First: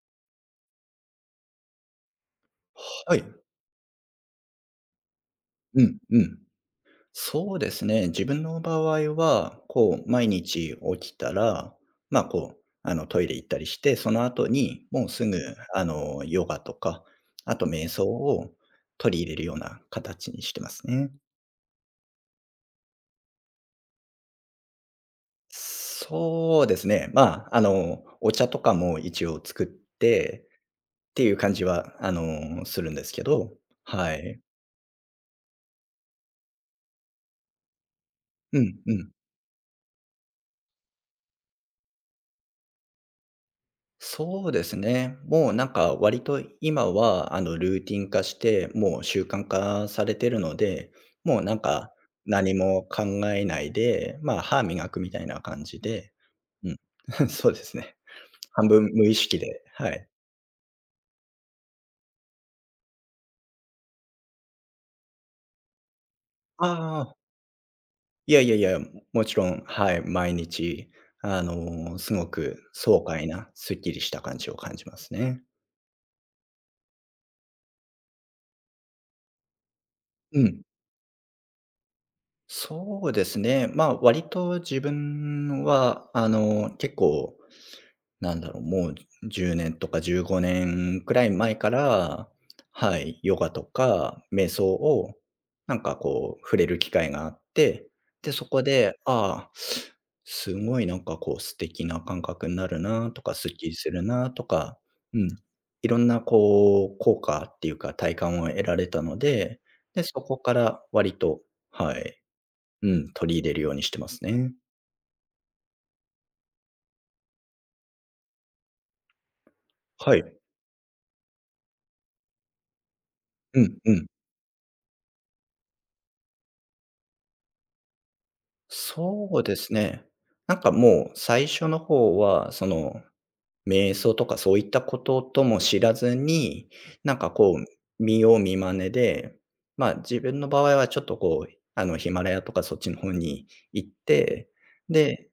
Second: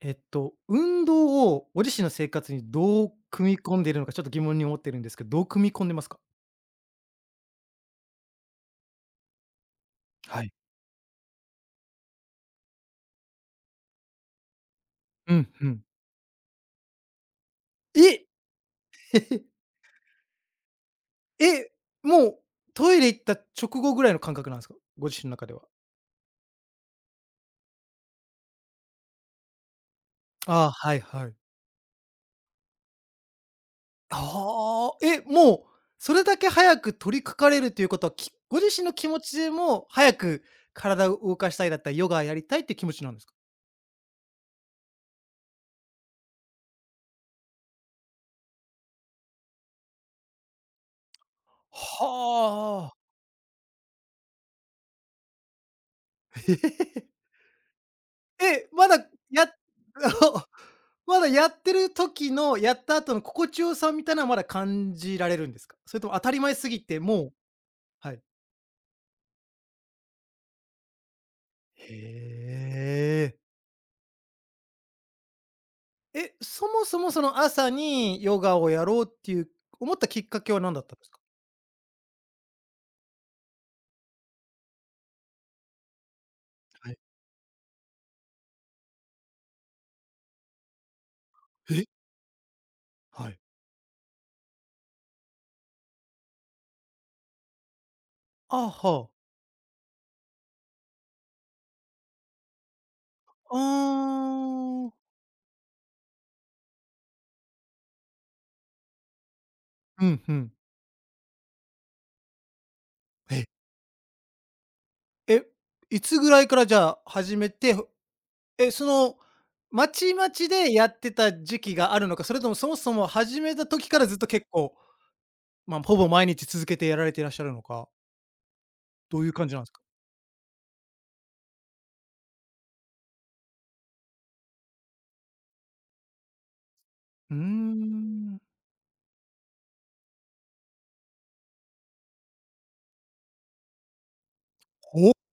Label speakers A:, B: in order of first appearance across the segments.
A: 運動をご自身の生活にどう
B: はい。
A: 組み込んでいるのか、ちょっと疑問に思ってるんですけど、どう組み
B: う
A: 込んで
B: ん、
A: ますか？
B: うん。そうですね。自分の場合は、毎
A: はい。
B: 日起きたら、トイレ行ったりして、その後に、もうす
A: う
B: ぐ、
A: ん、うん。
B: ヨガとか、あと瞑想
A: え
B: を取り入れる ような形にしてますね。
A: え、もうトイレ行った直後ぐらいの感覚なんですか？ご自身の中では。
B: そうですね。お茶とかも一応作って、
A: ああ、はい
B: って
A: は
B: い
A: い。
B: う感じは、するんですけど。はい。
A: ああ、え、もうそれだけ早く取り掛かれるということは、きご
B: う
A: 自
B: ん、
A: 身の
B: う
A: 気
B: ん。
A: 持ちでも早く体を動かしたいだったり、ヨガやりたいっていう気持ちなんですか？
B: そうですね。もうなんか割と今はルーティン化して、もう習慣化されてるので、もうなんか何も
A: はあ。
B: 考えないで、まあ歯磨くみたいな感じで、うん。そうですね。半
A: え、
B: 分
A: ま
B: 無
A: だ
B: 意識
A: やっ
B: で、はい。
A: まだやってる時の、やった後の心地よさみたいなのはまだ感じられるんですか？それとも当たり前すぎて、
B: ああ、
A: もうはい。
B: いやいやいや、もちろん、はい、毎日、すごく爽
A: へ
B: 快
A: え。
B: なすっきりした感じを感じますね。
A: え、そもそもその朝にヨガをやろうっていう思ったきっか
B: う
A: けは
B: ん。
A: 何だったんですか？
B: そうですね。割と自分は、
A: は
B: 結
A: い。
B: 構もう10年とか15年くらい前か
A: え？
B: ら、はい、
A: は
B: ヨ
A: い。
B: ガとか瞑想を、触れる機会があって、で、そこ
A: あ、
B: で、
A: はあ。
B: ああ、すごいなんかこう素敵な感覚になるなとか、すっきりする
A: あ
B: なとか、
A: ー
B: うん、いろんな効果っていうか体感を得られたので、で、
A: う
B: そ
A: ん、う
B: こ
A: ん。
B: から割と、はい、うん、取り
A: え。
B: 入れるようにしてますね。
A: え、いつぐらいからじゃあ始めてえ、その、まち
B: は
A: ま
B: い。
A: ちでやってた時期があるのか、それともそもそも始め
B: う
A: た
B: ん
A: 時
B: う
A: か
B: ん。
A: らずっと結構、ま、ほぼ毎日続けてやられていらっしゃるのか、どうい
B: そ
A: う
B: う
A: 感じ
B: で
A: なんす
B: す
A: か？
B: ね。もう最初の方は、その、瞑想とかそういったこととも知らずに、なんか
A: うー
B: こう、見よう
A: ん。
B: 見まねで、まあ、自分の場合はちょっとヒマラヤとかそっちの方に行って、で、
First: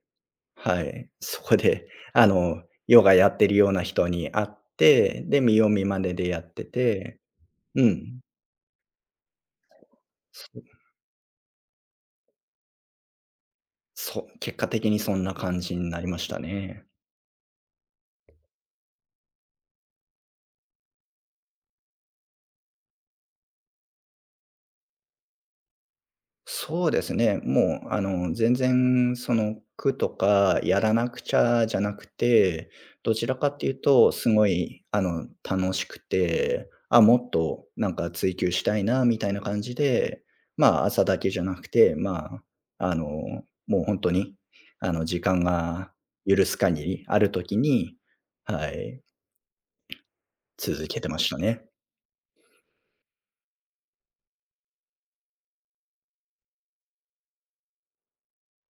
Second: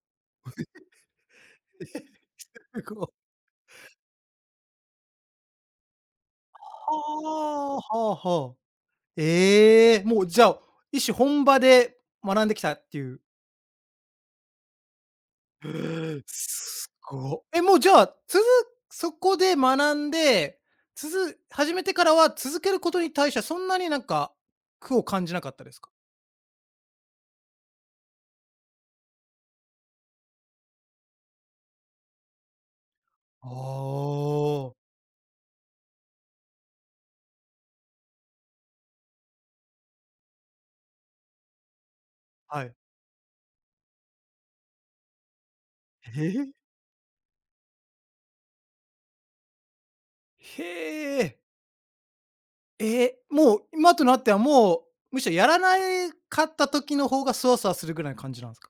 B: はい、そこで、
A: ほえ
B: ヨ
A: こう
B: ガやってるような人に会って、で、見よう見まねでやっ
A: は
B: てて、
A: あ、は
B: う
A: あ
B: ん。
A: はあ。ええ、もうじゃあ、
B: そ
A: 一種本場で学んできたっていう。
B: 結果的にそんな感
A: へ
B: じになりま
A: え、
B: したね。
A: すご。え、もうじゃあ、つづそこで学んで、つづ始めてからは続けることに対してはそんなになんか苦を感じなかったですか？
B: そうですね。もう、あの、全然その、苦とかやらなくちゃじゃなくて、どちらか
A: お
B: っていうと、すご
A: お
B: い、あの、楽しくて、あ、もっとなんか追求したいなみたいな感じで、まあ、朝だけじゃなくて、
A: はい。
B: あ、あの、もう本当に、時間が
A: え
B: 許
A: え？
B: す限りある時に、はい、続けて
A: へ
B: ました
A: え。
B: ね。
A: え、もう、今となってはもう、むしろやらないかった時の方がそわそわするぐらいの感じなんすか？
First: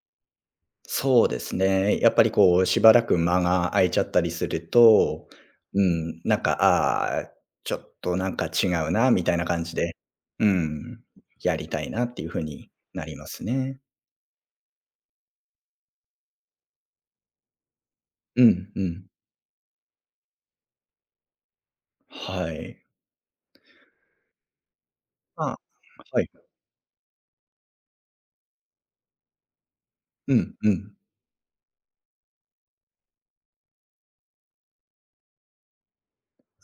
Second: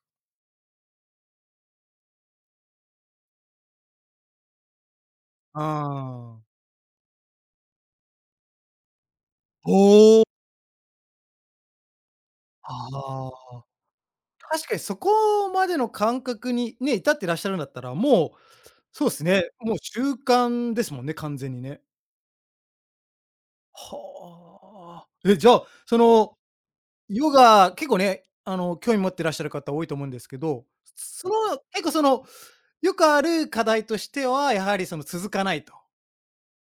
B: そうですね。やっぱりこう、しばらく間が空いちゃったりすると、
A: う
B: うん、なん
A: ん。
B: か、ああ、ちょっとなんか違うな、みたいな感じで、
A: おお、
B: うん、やりたいなっていう風になりま
A: あ
B: す
A: あ。
B: ね。
A: 確かにそこまでの感覚にね、至ってらっしゃるんだったら、もう、
B: うんうん。
A: そうすね、もう習慣ですもんね、完全にね。
B: はい。
A: はあ。え、じ
B: ま
A: ゃ
B: あ、
A: あ、そ
B: はい。
A: の、ヨガ、結構ね、興味持ってらっしゃる方多いと思うんです
B: う
A: け
B: ん
A: ど、
B: うん。
A: その、結構その、よくある課題としては、やはりその続かないと。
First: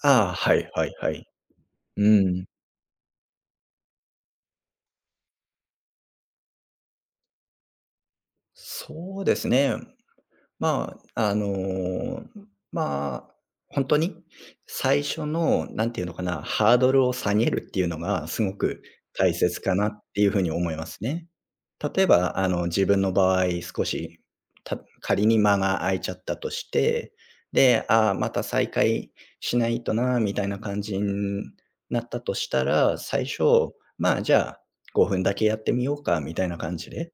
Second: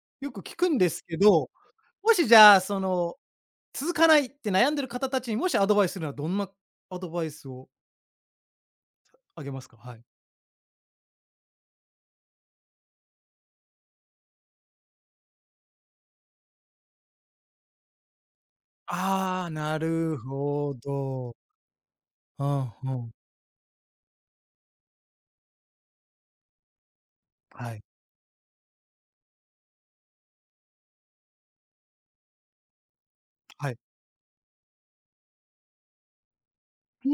B: あ
A: よ
B: あ、
A: く聞
B: は
A: く
B: い
A: ん
B: は
A: で
B: い
A: す
B: は
A: け
B: い。
A: ど、
B: う
A: もしじ
B: ん。
A: ゃあ、その続かないって悩んでる方たちにもしアドバイスするのはどんなアドバイスを
B: そうで
A: あ
B: す
A: げます
B: ね。
A: か？はい。
B: まあ、あの、まあ、本当に最初の、なんていうのかな、ハードルを下げるっていうのがすごく大
A: ああ、
B: 切か
A: な
B: なっ
A: る
B: ていうふうに思
A: ほ
B: いますね。
A: ど。
B: 例えば、
A: うん
B: 自
A: う
B: 分
A: ん。
B: の場合、少し、仮に間が空いちゃったとして、
A: はい。
B: で、ああ、また再開しないとなみたいな感じになったとしたら、最
A: は
B: 初、
A: い。
B: まあ、じゃあ、5分だけやってみようかみたいな感じ
A: う
B: で、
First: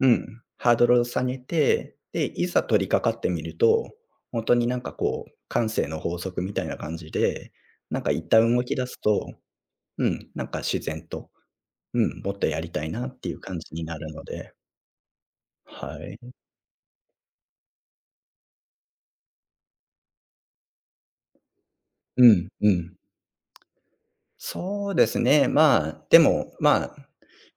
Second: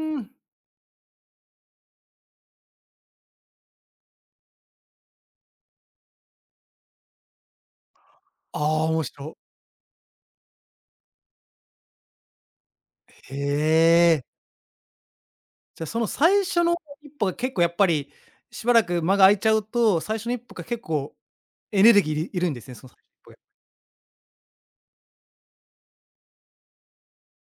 B: う
A: ん。
B: ん、ハードルを下げて、で、いざ取り掛かってみると、ほんとに慣性の法則みたいな感じで、なんか一旦
A: あ
B: 動き
A: あ、
B: 出す
A: 面
B: と、
A: 白。
B: うん、なんか自然と、うん、もっとやりたいなってい
A: へ
B: う感じになるの
A: え。
B: で、
A: じゃ、あそ
B: は
A: の
B: い。
A: 最初の一歩が結構やっぱり、しばらく間が空いちゃうと、最初の一歩が結構エネルギーい
B: う
A: るい
B: ん、
A: るんです
B: う
A: ね、その最
B: ん。
A: 初の一歩が。
B: そうですね、まあ、でも、まあ、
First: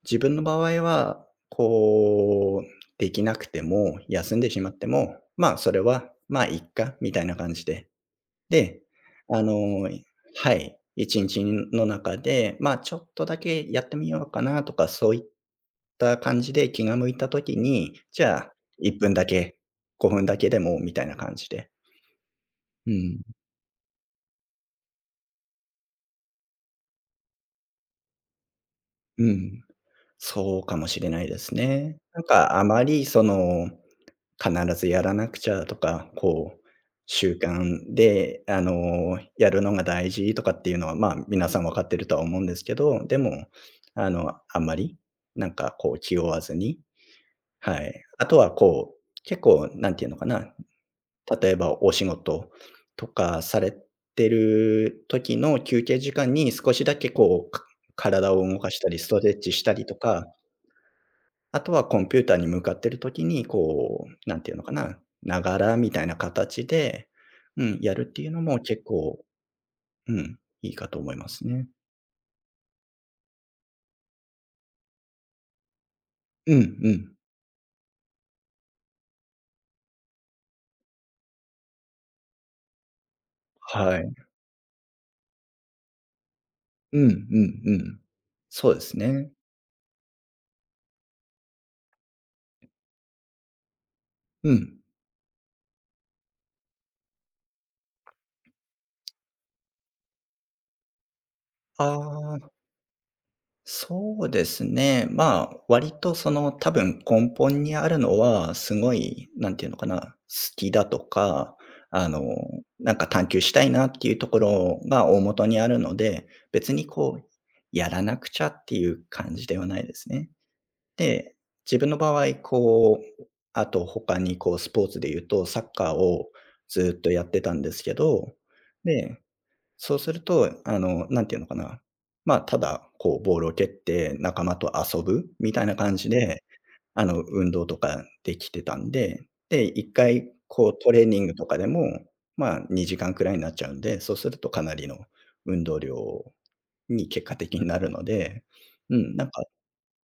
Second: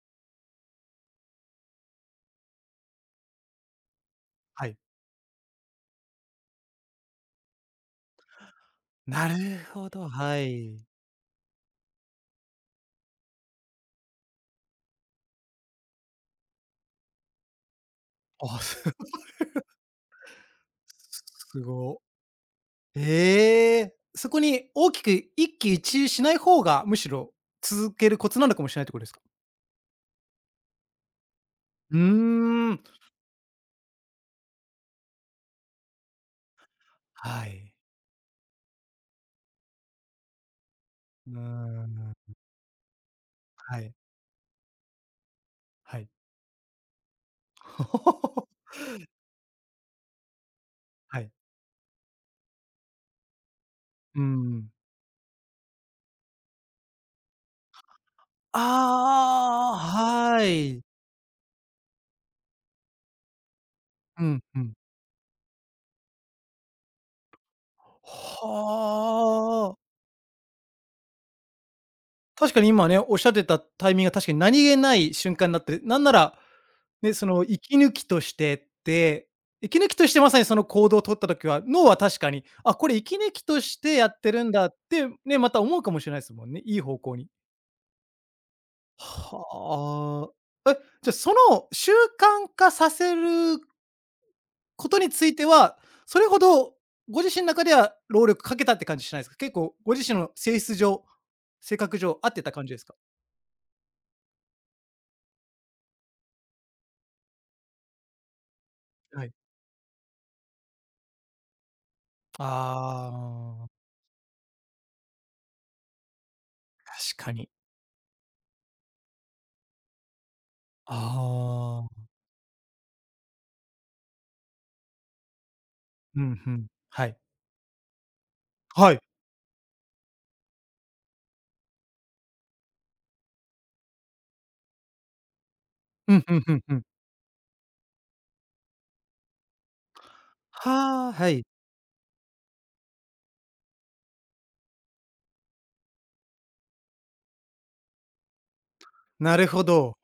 B: 自分の場合は、できなくても、休んでし
A: は
B: まっ
A: い。
B: ても、それは、まあ、いっかみたいな感じで、で、
A: なる
B: あの
A: ほど、は
B: はい、
A: い。
B: 1日の中で、まあ、ちょっとだけやってみようかなとか、そういった感じで気が向いた時に、じゃあ、
A: あ、す
B: 1分だけ、5分だけでもみたいな感じ
A: す
B: で。
A: ご。
B: うん、
A: ええ、そこに大きく一喜一憂しない方が、むしろ続けるコツなのかもしれないってことですか？
B: うん。そうかもしれないです
A: う
B: ね。
A: ー
B: なんかあ
A: ん。
B: まりその必ずやらなくちゃとか、こう、習
A: はい。
B: 慣で、やるのが大事とかっていうのは、まあ、
A: う
B: 皆さん分か
A: ー
B: ってる
A: ん、
B: とは思うんですけど、でも、
A: はい、
B: あんまり、
A: はい。
B: 気負わずに、はい。あとは こう、結構何ていうのかな、
A: はい。
B: 例えばお仕事とかされ
A: う
B: て
A: ん。
B: る時の休憩時間に少しだけ体を動かしたり、ストレッチした
A: あ
B: りとか、
A: あ、はい。
B: あとはコンピューターに向かってる時に、こ
A: う
B: う、な
A: ん
B: んていう
A: う
B: の
A: ん。
B: かな、ながらみたいな形で、うん、やるっていうのも結
A: は
B: 構、
A: あ。
B: うん、いいかと思いますね。
A: 確かに今ね、おっしゃってたタイミングが確かに何気ない瞬間になって、なんなら、
B: うんう
A: ね、
B: ん。
A: その息抜きとしてって、息抜きとしてまさにその行動を取った時は、脳は確かに、あ、これ息抜きとして
B: は
A: や
B: い。
A: ってるんだって、ね、また思うかもしれないですもんね、いい方
B: うんう
A: 向に。
B: んうん。そうですね。
A: はあ。え、じゃ、その習慣化させる
B: うん。
A: ことについては、それほどご自身の中では労力かけたって感じしないですか？結構ご自身の性質上、性
B: あ
A: 格上合ってた
B: あ。
A: 感じですか？
B: そうですね。まあ、割とその多分根本にあるのは、すご
A: は
B: い、
A: い。
B: なんていうのかな、好きだとか、あの、なんか
A: あ
B: 探求した
A: あ、
B: いなっていうところが大元にあるので、別にこ
A: 確
B: う、
A: かに。
B: やらなくちゃっていう感じではないですね。で、自
A: あ
B: 分の
A: あ、
B: 場合、あと他にこうスポーツで言うとサッカー
A: う
B: を
A: んうん、
B: ずっ
A: は
B: と
A: い。
B: やってたんですけど、
A: はい。
B: で、そうすると、なんていうのかな、まあ、ただこうボールを蹴って仲間と遊ぶみたいな感じ
A: うんうん
B: で、
A: うんうん。
B: 運動とかできてたんで、で、1回こうトレー
A: はあ、
B: ニン
A: は
B: グ
A: い。
B: とかでも、まあ、2時間くらいになっちゃうんで、そうするとかなりの運動量に結果的になるので、うん、なん
A: な
B: か
A: るほど。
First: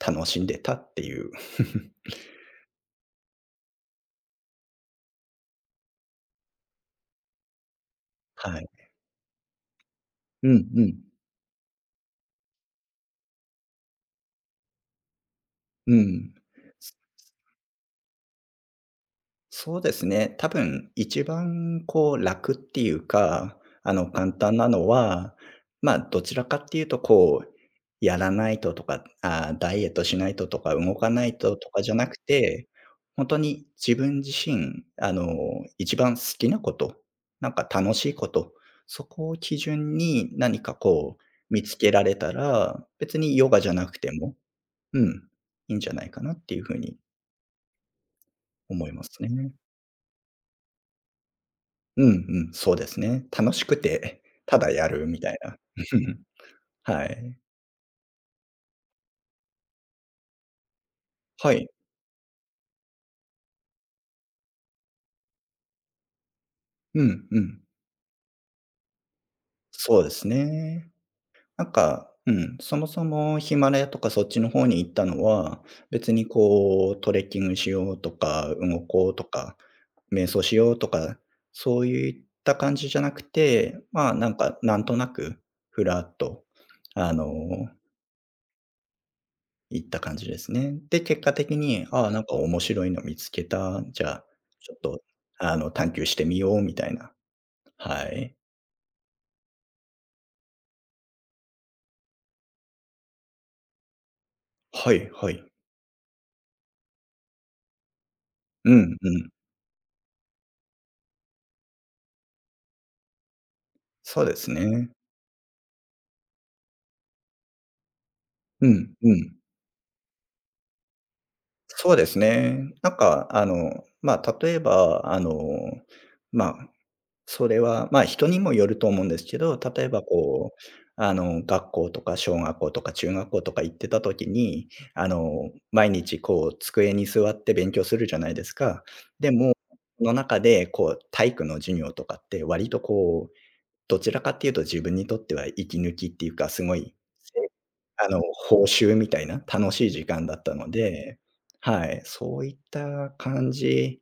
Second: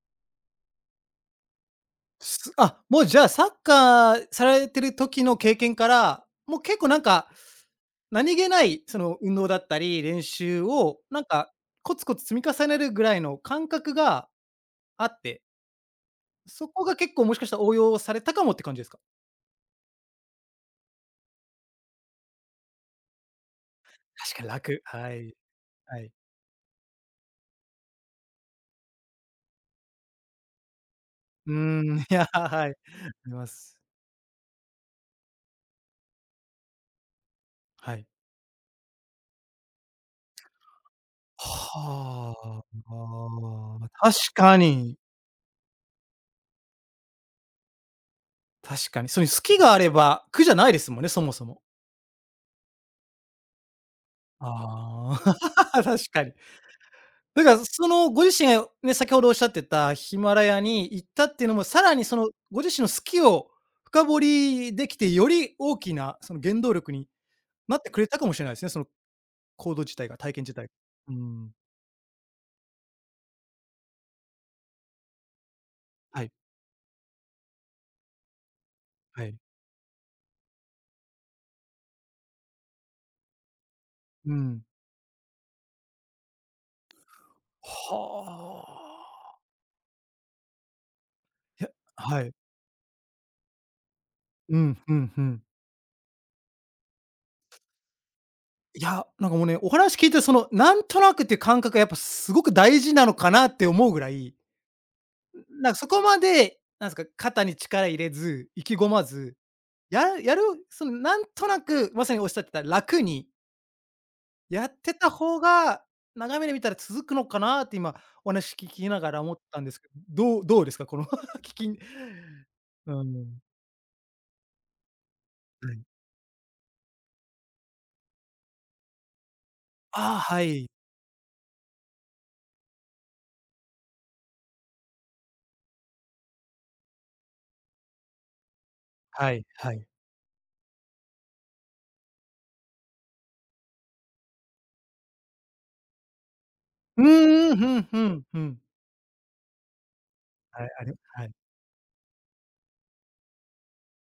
B: 楽しんでたっていう。
A: すあ、もうじゃあサッカーされてる時の経験から、もう結構なんか、何気
B: は
A: な
B: い。
A: いその運動だったり、練
B: う
A: 習
B: んう
A: を
B: ん。
A: なんかコツコツ積み重ねるぐらいの感覚があって、
B: うん。
A: そこが結構もしかしたら応用されたかもって感じですか？
B: そうですね。多分一番こう楽っていうか、簡
A: 確かに
B: 単な
A: 楽。
B: の
A: はい、
B: は、
A: は
B: ま、
A: い。
B: どちらかっていうとこう、やらないととか、あーダイエットしないととか動かない
A: う
B: ととかじ
A: ー
B: ゃ
A: ん、い
B: なく
A: や、は
B: て、
A: い。あ
B: 本
A: り
B: 当
A: ま
B: に
A: す。
B: 自分自身、一番好きなこと、なんか
A: は
B: 楽
A: い。
B: しいこと、そこを基準に何かこう見つけられた
A: はあ、
B: ら、別にヨガじゃな
A: ま
B: くて
A: 確
B: も、
A: かに。
B: うん、いいんじゃないかなっていうふうに思
A: 確
B: い
A: か
B: ま
A: に。
B: す
A: そういう好
B: ね。
A: きがあれば苦じゃないですもんね、そもそも。
B: うんうん、そうですね。楽しくて、ただやる
A: あ
B: みたいな。
A: あ、
B: う
A: 確
B: ん。
A: かに。
B: はい。
A: だからそのご自身がね、先ほどおっしゃってたヒマラヤに行ったっていう
B: は
A: のも、
B: い。
A: さらにそのご自身の好きを深掘りできて、より大きなその原動力
B: う
A: に
B: んうん。
A: なってくれたかもしれないですね、その行動自
B: そう
A: 体
B: で
A: が、
B: す
A: 体験自体。
B: ね。
A: うん。
B: なんか、うん、そもそもヒマラヤとかそっちの方に行ったのは、別
A: は
B: に
A: い、
B: こうトレッキングしようとか、動こうと
A: はい。
B: か、瞑想しようとか、そういった感じじゃなくて、
A: うん。
B: なんとなく、ふらっと、あの
A: はあ。
B: 行った感じですね。で、結果的
A: いや、
B: に、ああ、
A: は
B: なん
A: い。
B: か面白いの見つけた、じゃあ、
A: う
B: ち
A: ん、
B: ょっ
A: ふ
B: と、
A: んふん。
B: 探求してみようみたいな。はい。
A: いや、なんかもうね、お話聞いてその、なんとなくっていう感覚がやっぱすごく大事なのかなって思うぐらい、
B: はいはい。
A: なんかそこまで、なんすか、肩に力入れず、意
B: う
A: 気
B: ん
A: 込ま
B: うん。
A: ず、やるやるそのなんとなく、まさにおっしゃってた楽に
B: そうです
A: やっ
B: ね。
A: てた方が、長い目で見たら続くのかなって今お話聞
B: う
A: き
B: ん
A: なが
B: う
A: ら思
B: ん。
A: ったんですけど、どうどうですか？この 聞き
B: そうですね。な
A: う
B: んか、
A: ん
B: 例えば、
A: はい。
B: まあ、それは、まあ、人にもよると思うんですけど、例えば
A: ああ、は
B: こう、
A: い。
B: 学校とか小学校とか中学校とか行ってた時に、毎日こう机に座って勉強するじゃないですか。で
A: はい
B: も、
A: はい。
B: その中でこう体育の授業とかって割とこう、どちらかっていうと自分にとっては息抜きっていうか、すごい、
A: う
B: せ
A: んうん、ふんふ
B: あの、
A: んふん。
B: 報酬みたいな楽しい時間だった
A: はい、
B: の
A: あれ
B: で、
A: はい。
B: はい、そういった感じ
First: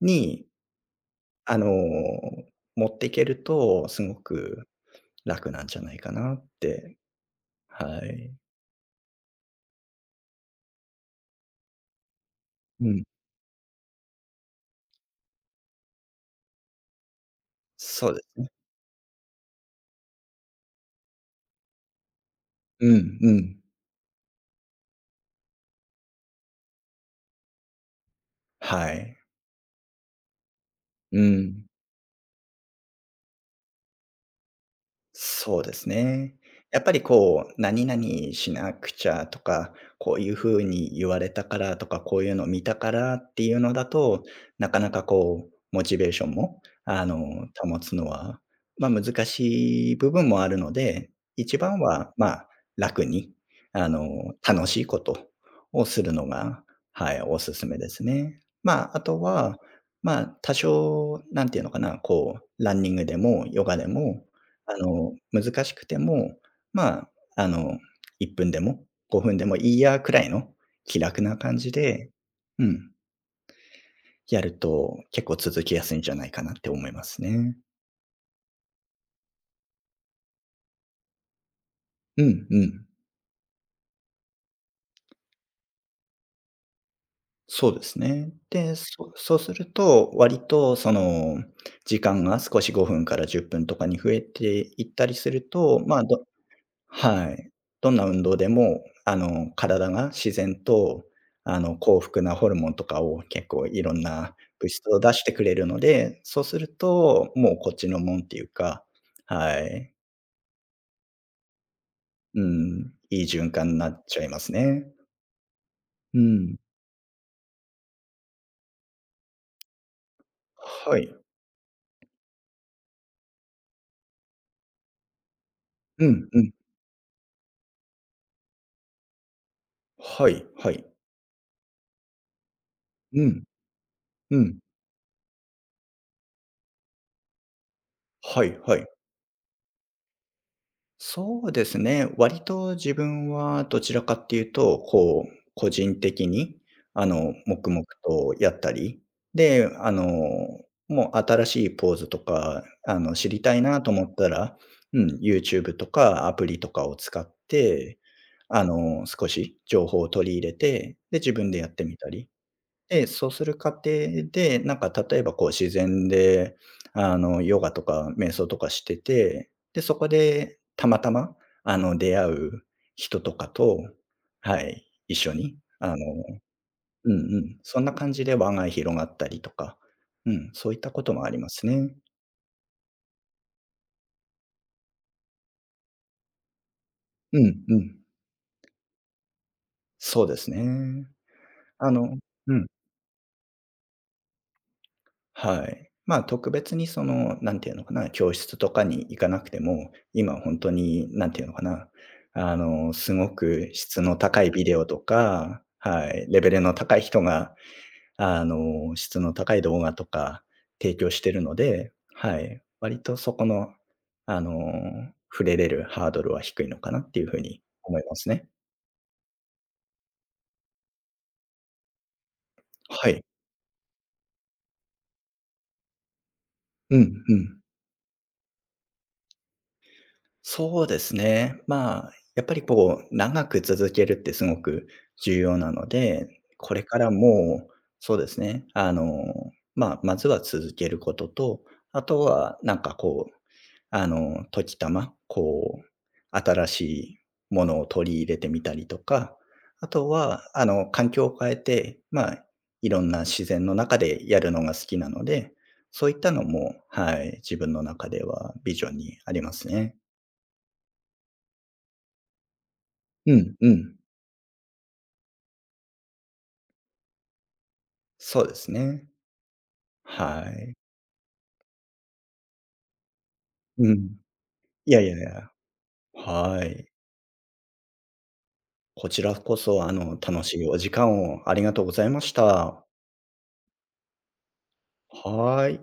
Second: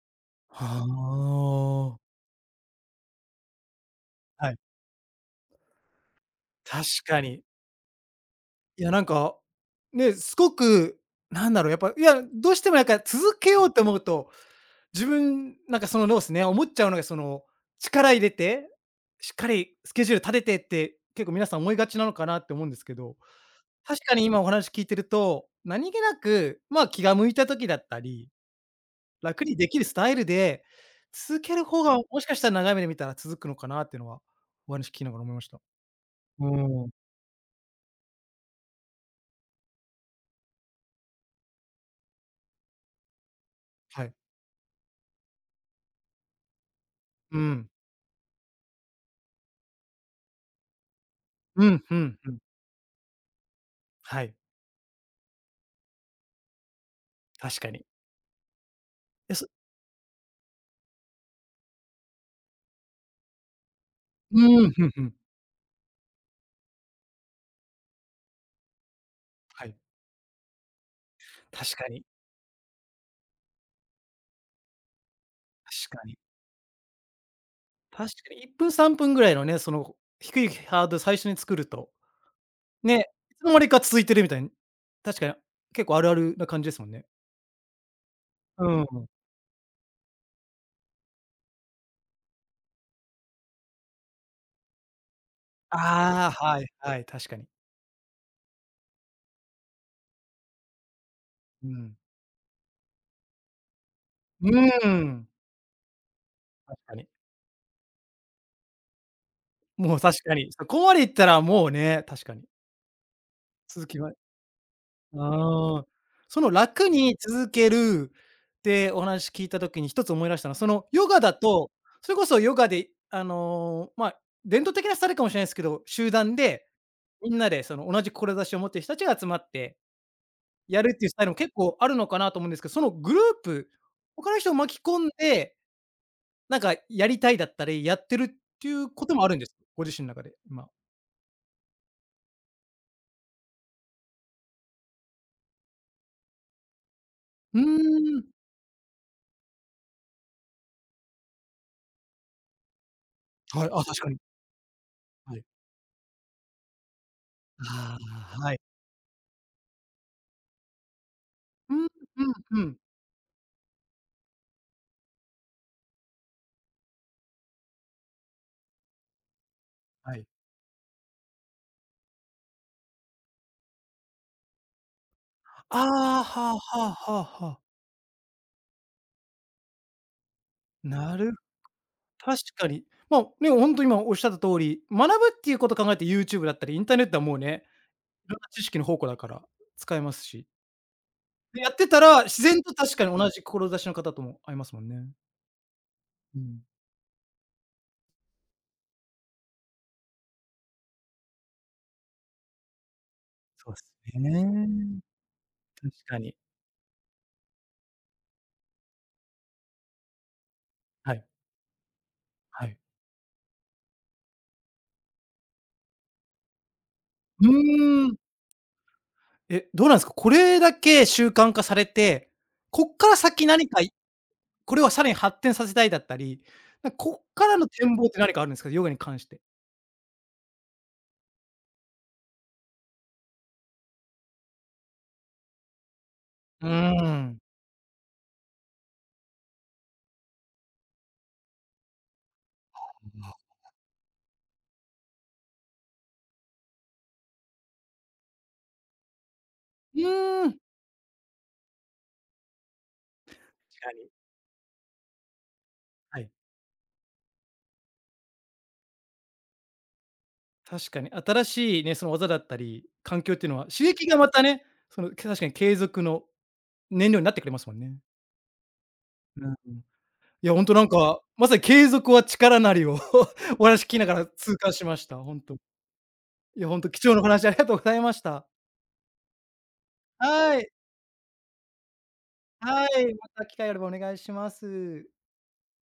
B: に、
A: は
B: あの、
A: あ。
B: 持っていけると、すご
A: はい。
B: く楽なんじゃないかなっ
A: 確
B: て。
A: かに。
B: はい。
A: いや、なんか、ね、すごく、なんだろう、やっぱ、いや、どうしてもなん
B: う
A: か
B: ん。
A: 続けようと思うと、自分、なんかそのノースね、思っちゃうのがその、
B: そ
A: 力
B: う
A: 入
B: で
A: れ
B: すね。
A: て、しっかりスケジュール立ててって、結構皆さん思いがちなのかなって思うんです
B: う
A: けど、
B: んうん。
A: 確かに今お話聞いてると、何気なく、まあ、気が向いた時だったり、
B: はい。
A: 楽にできるスタイルで、
B: う
A: 続ける
B: ん。
A: 方がもしかしたら長い目で見たら続くのかなっていうのは、お話聞きながら思いました。
B: そうですね。やっ
A: うん。
B: ぱりこう、しなくちゃとか、こういう風に言われたからとか、こういうの見たからっていうのだ
A: はい。
B: と、なかなかこう、モチベーションも、
A: うん。
B: 保つのは、難しい部分もあるので、一
A: うん、
B: 番
A: ふ
B: は、
A: んふん。
B: 楽に、あ
A: は
B: の、
A: い、
B: 楽しいことをするのが、はい、おす
A: 確
B: す
A: か
B: め
A: に。
B: ですね。あと
A: え、そ
B: は、多少、なんていうのかな、こう、ランニングでもヨガでも
A: うん、ふんふん。
B: 難しくても、まあ、あの、1分でも5分でも
A: は
B: い
A: い。
B: いやくらいの気楽な感じ
A: 確かに、
B: で、うん、やると結構続きやす
A: 確
B: いん
A: か
B: じゃ
A: に。
B: ないかなって思いますね。
A: 確かに1分、3分ぐらいのね、その低いハードル最初に作ると、
B: うんうん。
A: ね、いつの間にか続いてるみたいに、確かに結構あるあるな感じですもんね。
B: そうですね。
A: うん。
B: そうすると、割とその時間が少し5分から10分とかに増えていったりすると、
A: ああ、はいはい、確
B: は
A: かに。
B: い。どんな運動でも、体が自然と、
A: うん。
B: 幸福なホルモンとか結構いろんな
A: う
B: 物
A: ー
B: 質を出し
A: ん、
B: てくれるので、そうする
A: 確かに。
B: と、もうこっちのもんっていうか、はい。
A: もう確かに、そこまでいったらもうね、確か
B: う
A: に。
B: ん、いい循環に
A: 続
B: な
A: き
B: っ
A: は
B: ちゃいますね。
A: ああ、
B: う
A: その
B: ん。
A: 楽に続けるってお話聞いた時に一つ思い出したのは、その
B: は
A: ヨ
B: い。
A: ガだと、それこそヨガでまあ、伝統的なスタイルかもしれないですけど、
B: う
A: 集
B: ん
A: 団
B: うん。
A: でみんなでその同じ志を持っている人たちが集まって
B: はいは
A: や
B: い。
A: るっていうスタイルも結構あるのかなと思うんですけど、そのグル
B: う
A: ー
B: ん、
A: プ、他の
B: う
A: 人を
B: ん。
A: 巻き込んで、なんかやりたいだったり、やってるっ
B: はい
A: てい
B: はい。
A: うこともあるんですか？ご自身の中で、今。
B: そうですね。割と自分はどちらかっていうと、こう、個人的に、
A: う
B: 黙々
A: ーん。
B: とやったり、で、あの、もう新しいポーズとか、知りたい
A: はい、
B: な
A: あ、
B: と
A: 確
B: 思
A: か
B: っ
A: に。
B: たら、うん、
A: はい。
B: YouTube とかアプリとかを使っ
A: あ
B: て、
A: あ、はい。
B: 少し情報を取り入れて、で、自分でやっ
A: う
B: て
A: ん、
B: みたり。
A: うん、うん。
B: で、そうする過程で、なんか例えばこう自然で、ヨガとか瞑想とかしてて、で、そこ
A: はい。
B: でたまたま、出会う人とかと、はい、一緒に、
A: ああ、はあはあ
B: うん
A: はあ
B: うん、
A: はあ。
B: そんな感じで輪が広がったりとか、うん、そういったこと
A: な
B: もあ
A: る
B: りますね。
A: 確かに。まあ、ね、ほんと今おっしゃった通り、学ぶっていうこと考えて YouTube だったり、インターネットはもう
B: う
A: ね、
B: んうん。
A: いろんな知識の宝庫だから使えます
B: そうで
A: し。
B: すね。
A: で、やって
B: あ
A: た
B: の
A: ら、自
B: う
A: 然
B: ん。
A: と確かに同じ志の方とも会えますもんね。
B: はい。あ
A: う
B: 特
A: ん。
B: 別にその、なんていうのかな、教室とかに行かなくても、今本当になんていうのかな、すご
A: そ
B: く
A: うで
B: 質の
A: す
B: 高いビデオと
A: ね。
B: か、
A: 確
B: は
A: か
B: い、
A: に。
B: レベルの高い人が、質の高い動画とか提供
A: は
B: し
A: い、
B: てるので、はい、
A: はい。
B: 割とそこの、あの、触れれるハードルは低いのかなっていう風
A: う
B: に思い
A: ー
B: ま
A: ん。
B: すね。
A: え、どうなんすか？これだけ習慣化されて、こっか
B: は
A: ら
B: い。
A: 先何かいこれをさらに発展させたいだったり、なん
B: う
A: こっ
B: んう
A: から
B: ん。
A: の展望って何かあるんですか？ヨガに関して。
B: そうですね。やっぱりこう、長く続けるってすごく重要なので、
A: うー
B: これから
A: ん。
B: も、そうですね、まずは続けることと、あとはなんかこう、時たま、こう、新しいものを取り入れてみたりとか、あ
A: う
B: と
A: ー
B: は、
A: ん。
B: 環境を変えて、まあ、いろんな自然の
A: 確か
B: 中
A: に、
B: でやるのが好きなので、そういっ
A: はい。
B: たのも、はい、自分の中ではビジョンにありますね。
A: 確かに新しいね、その技だったり、環境っ
B: う
A: ていう
B: ん、
A: のは
B: う
A: 刺
B: ん。
A: 激がまたね、その、確かに継続の燃料になってくれますもんね。
B: そうですね。
A: うん。
B: は
A: いや、ほんと
B: い。
A: なんか、まさに継続は力なりを お話聞
B: う
A: きな
B: ん。
A: がら痛感し
B: い
A: ま
B: や
A: し
B: い
A: た。
B: やい
A: ほん
B: や、
A: と。い
B: は
A: や、ほん
B: い。
A: と貴重なお話ありがとうございました。
B: こちらこそ、楽
A: は
B: しい
A: い。
B: お時間をありがとうございまし
A: は
B: た。
A: い、また機会あればお願いします。
B: はい。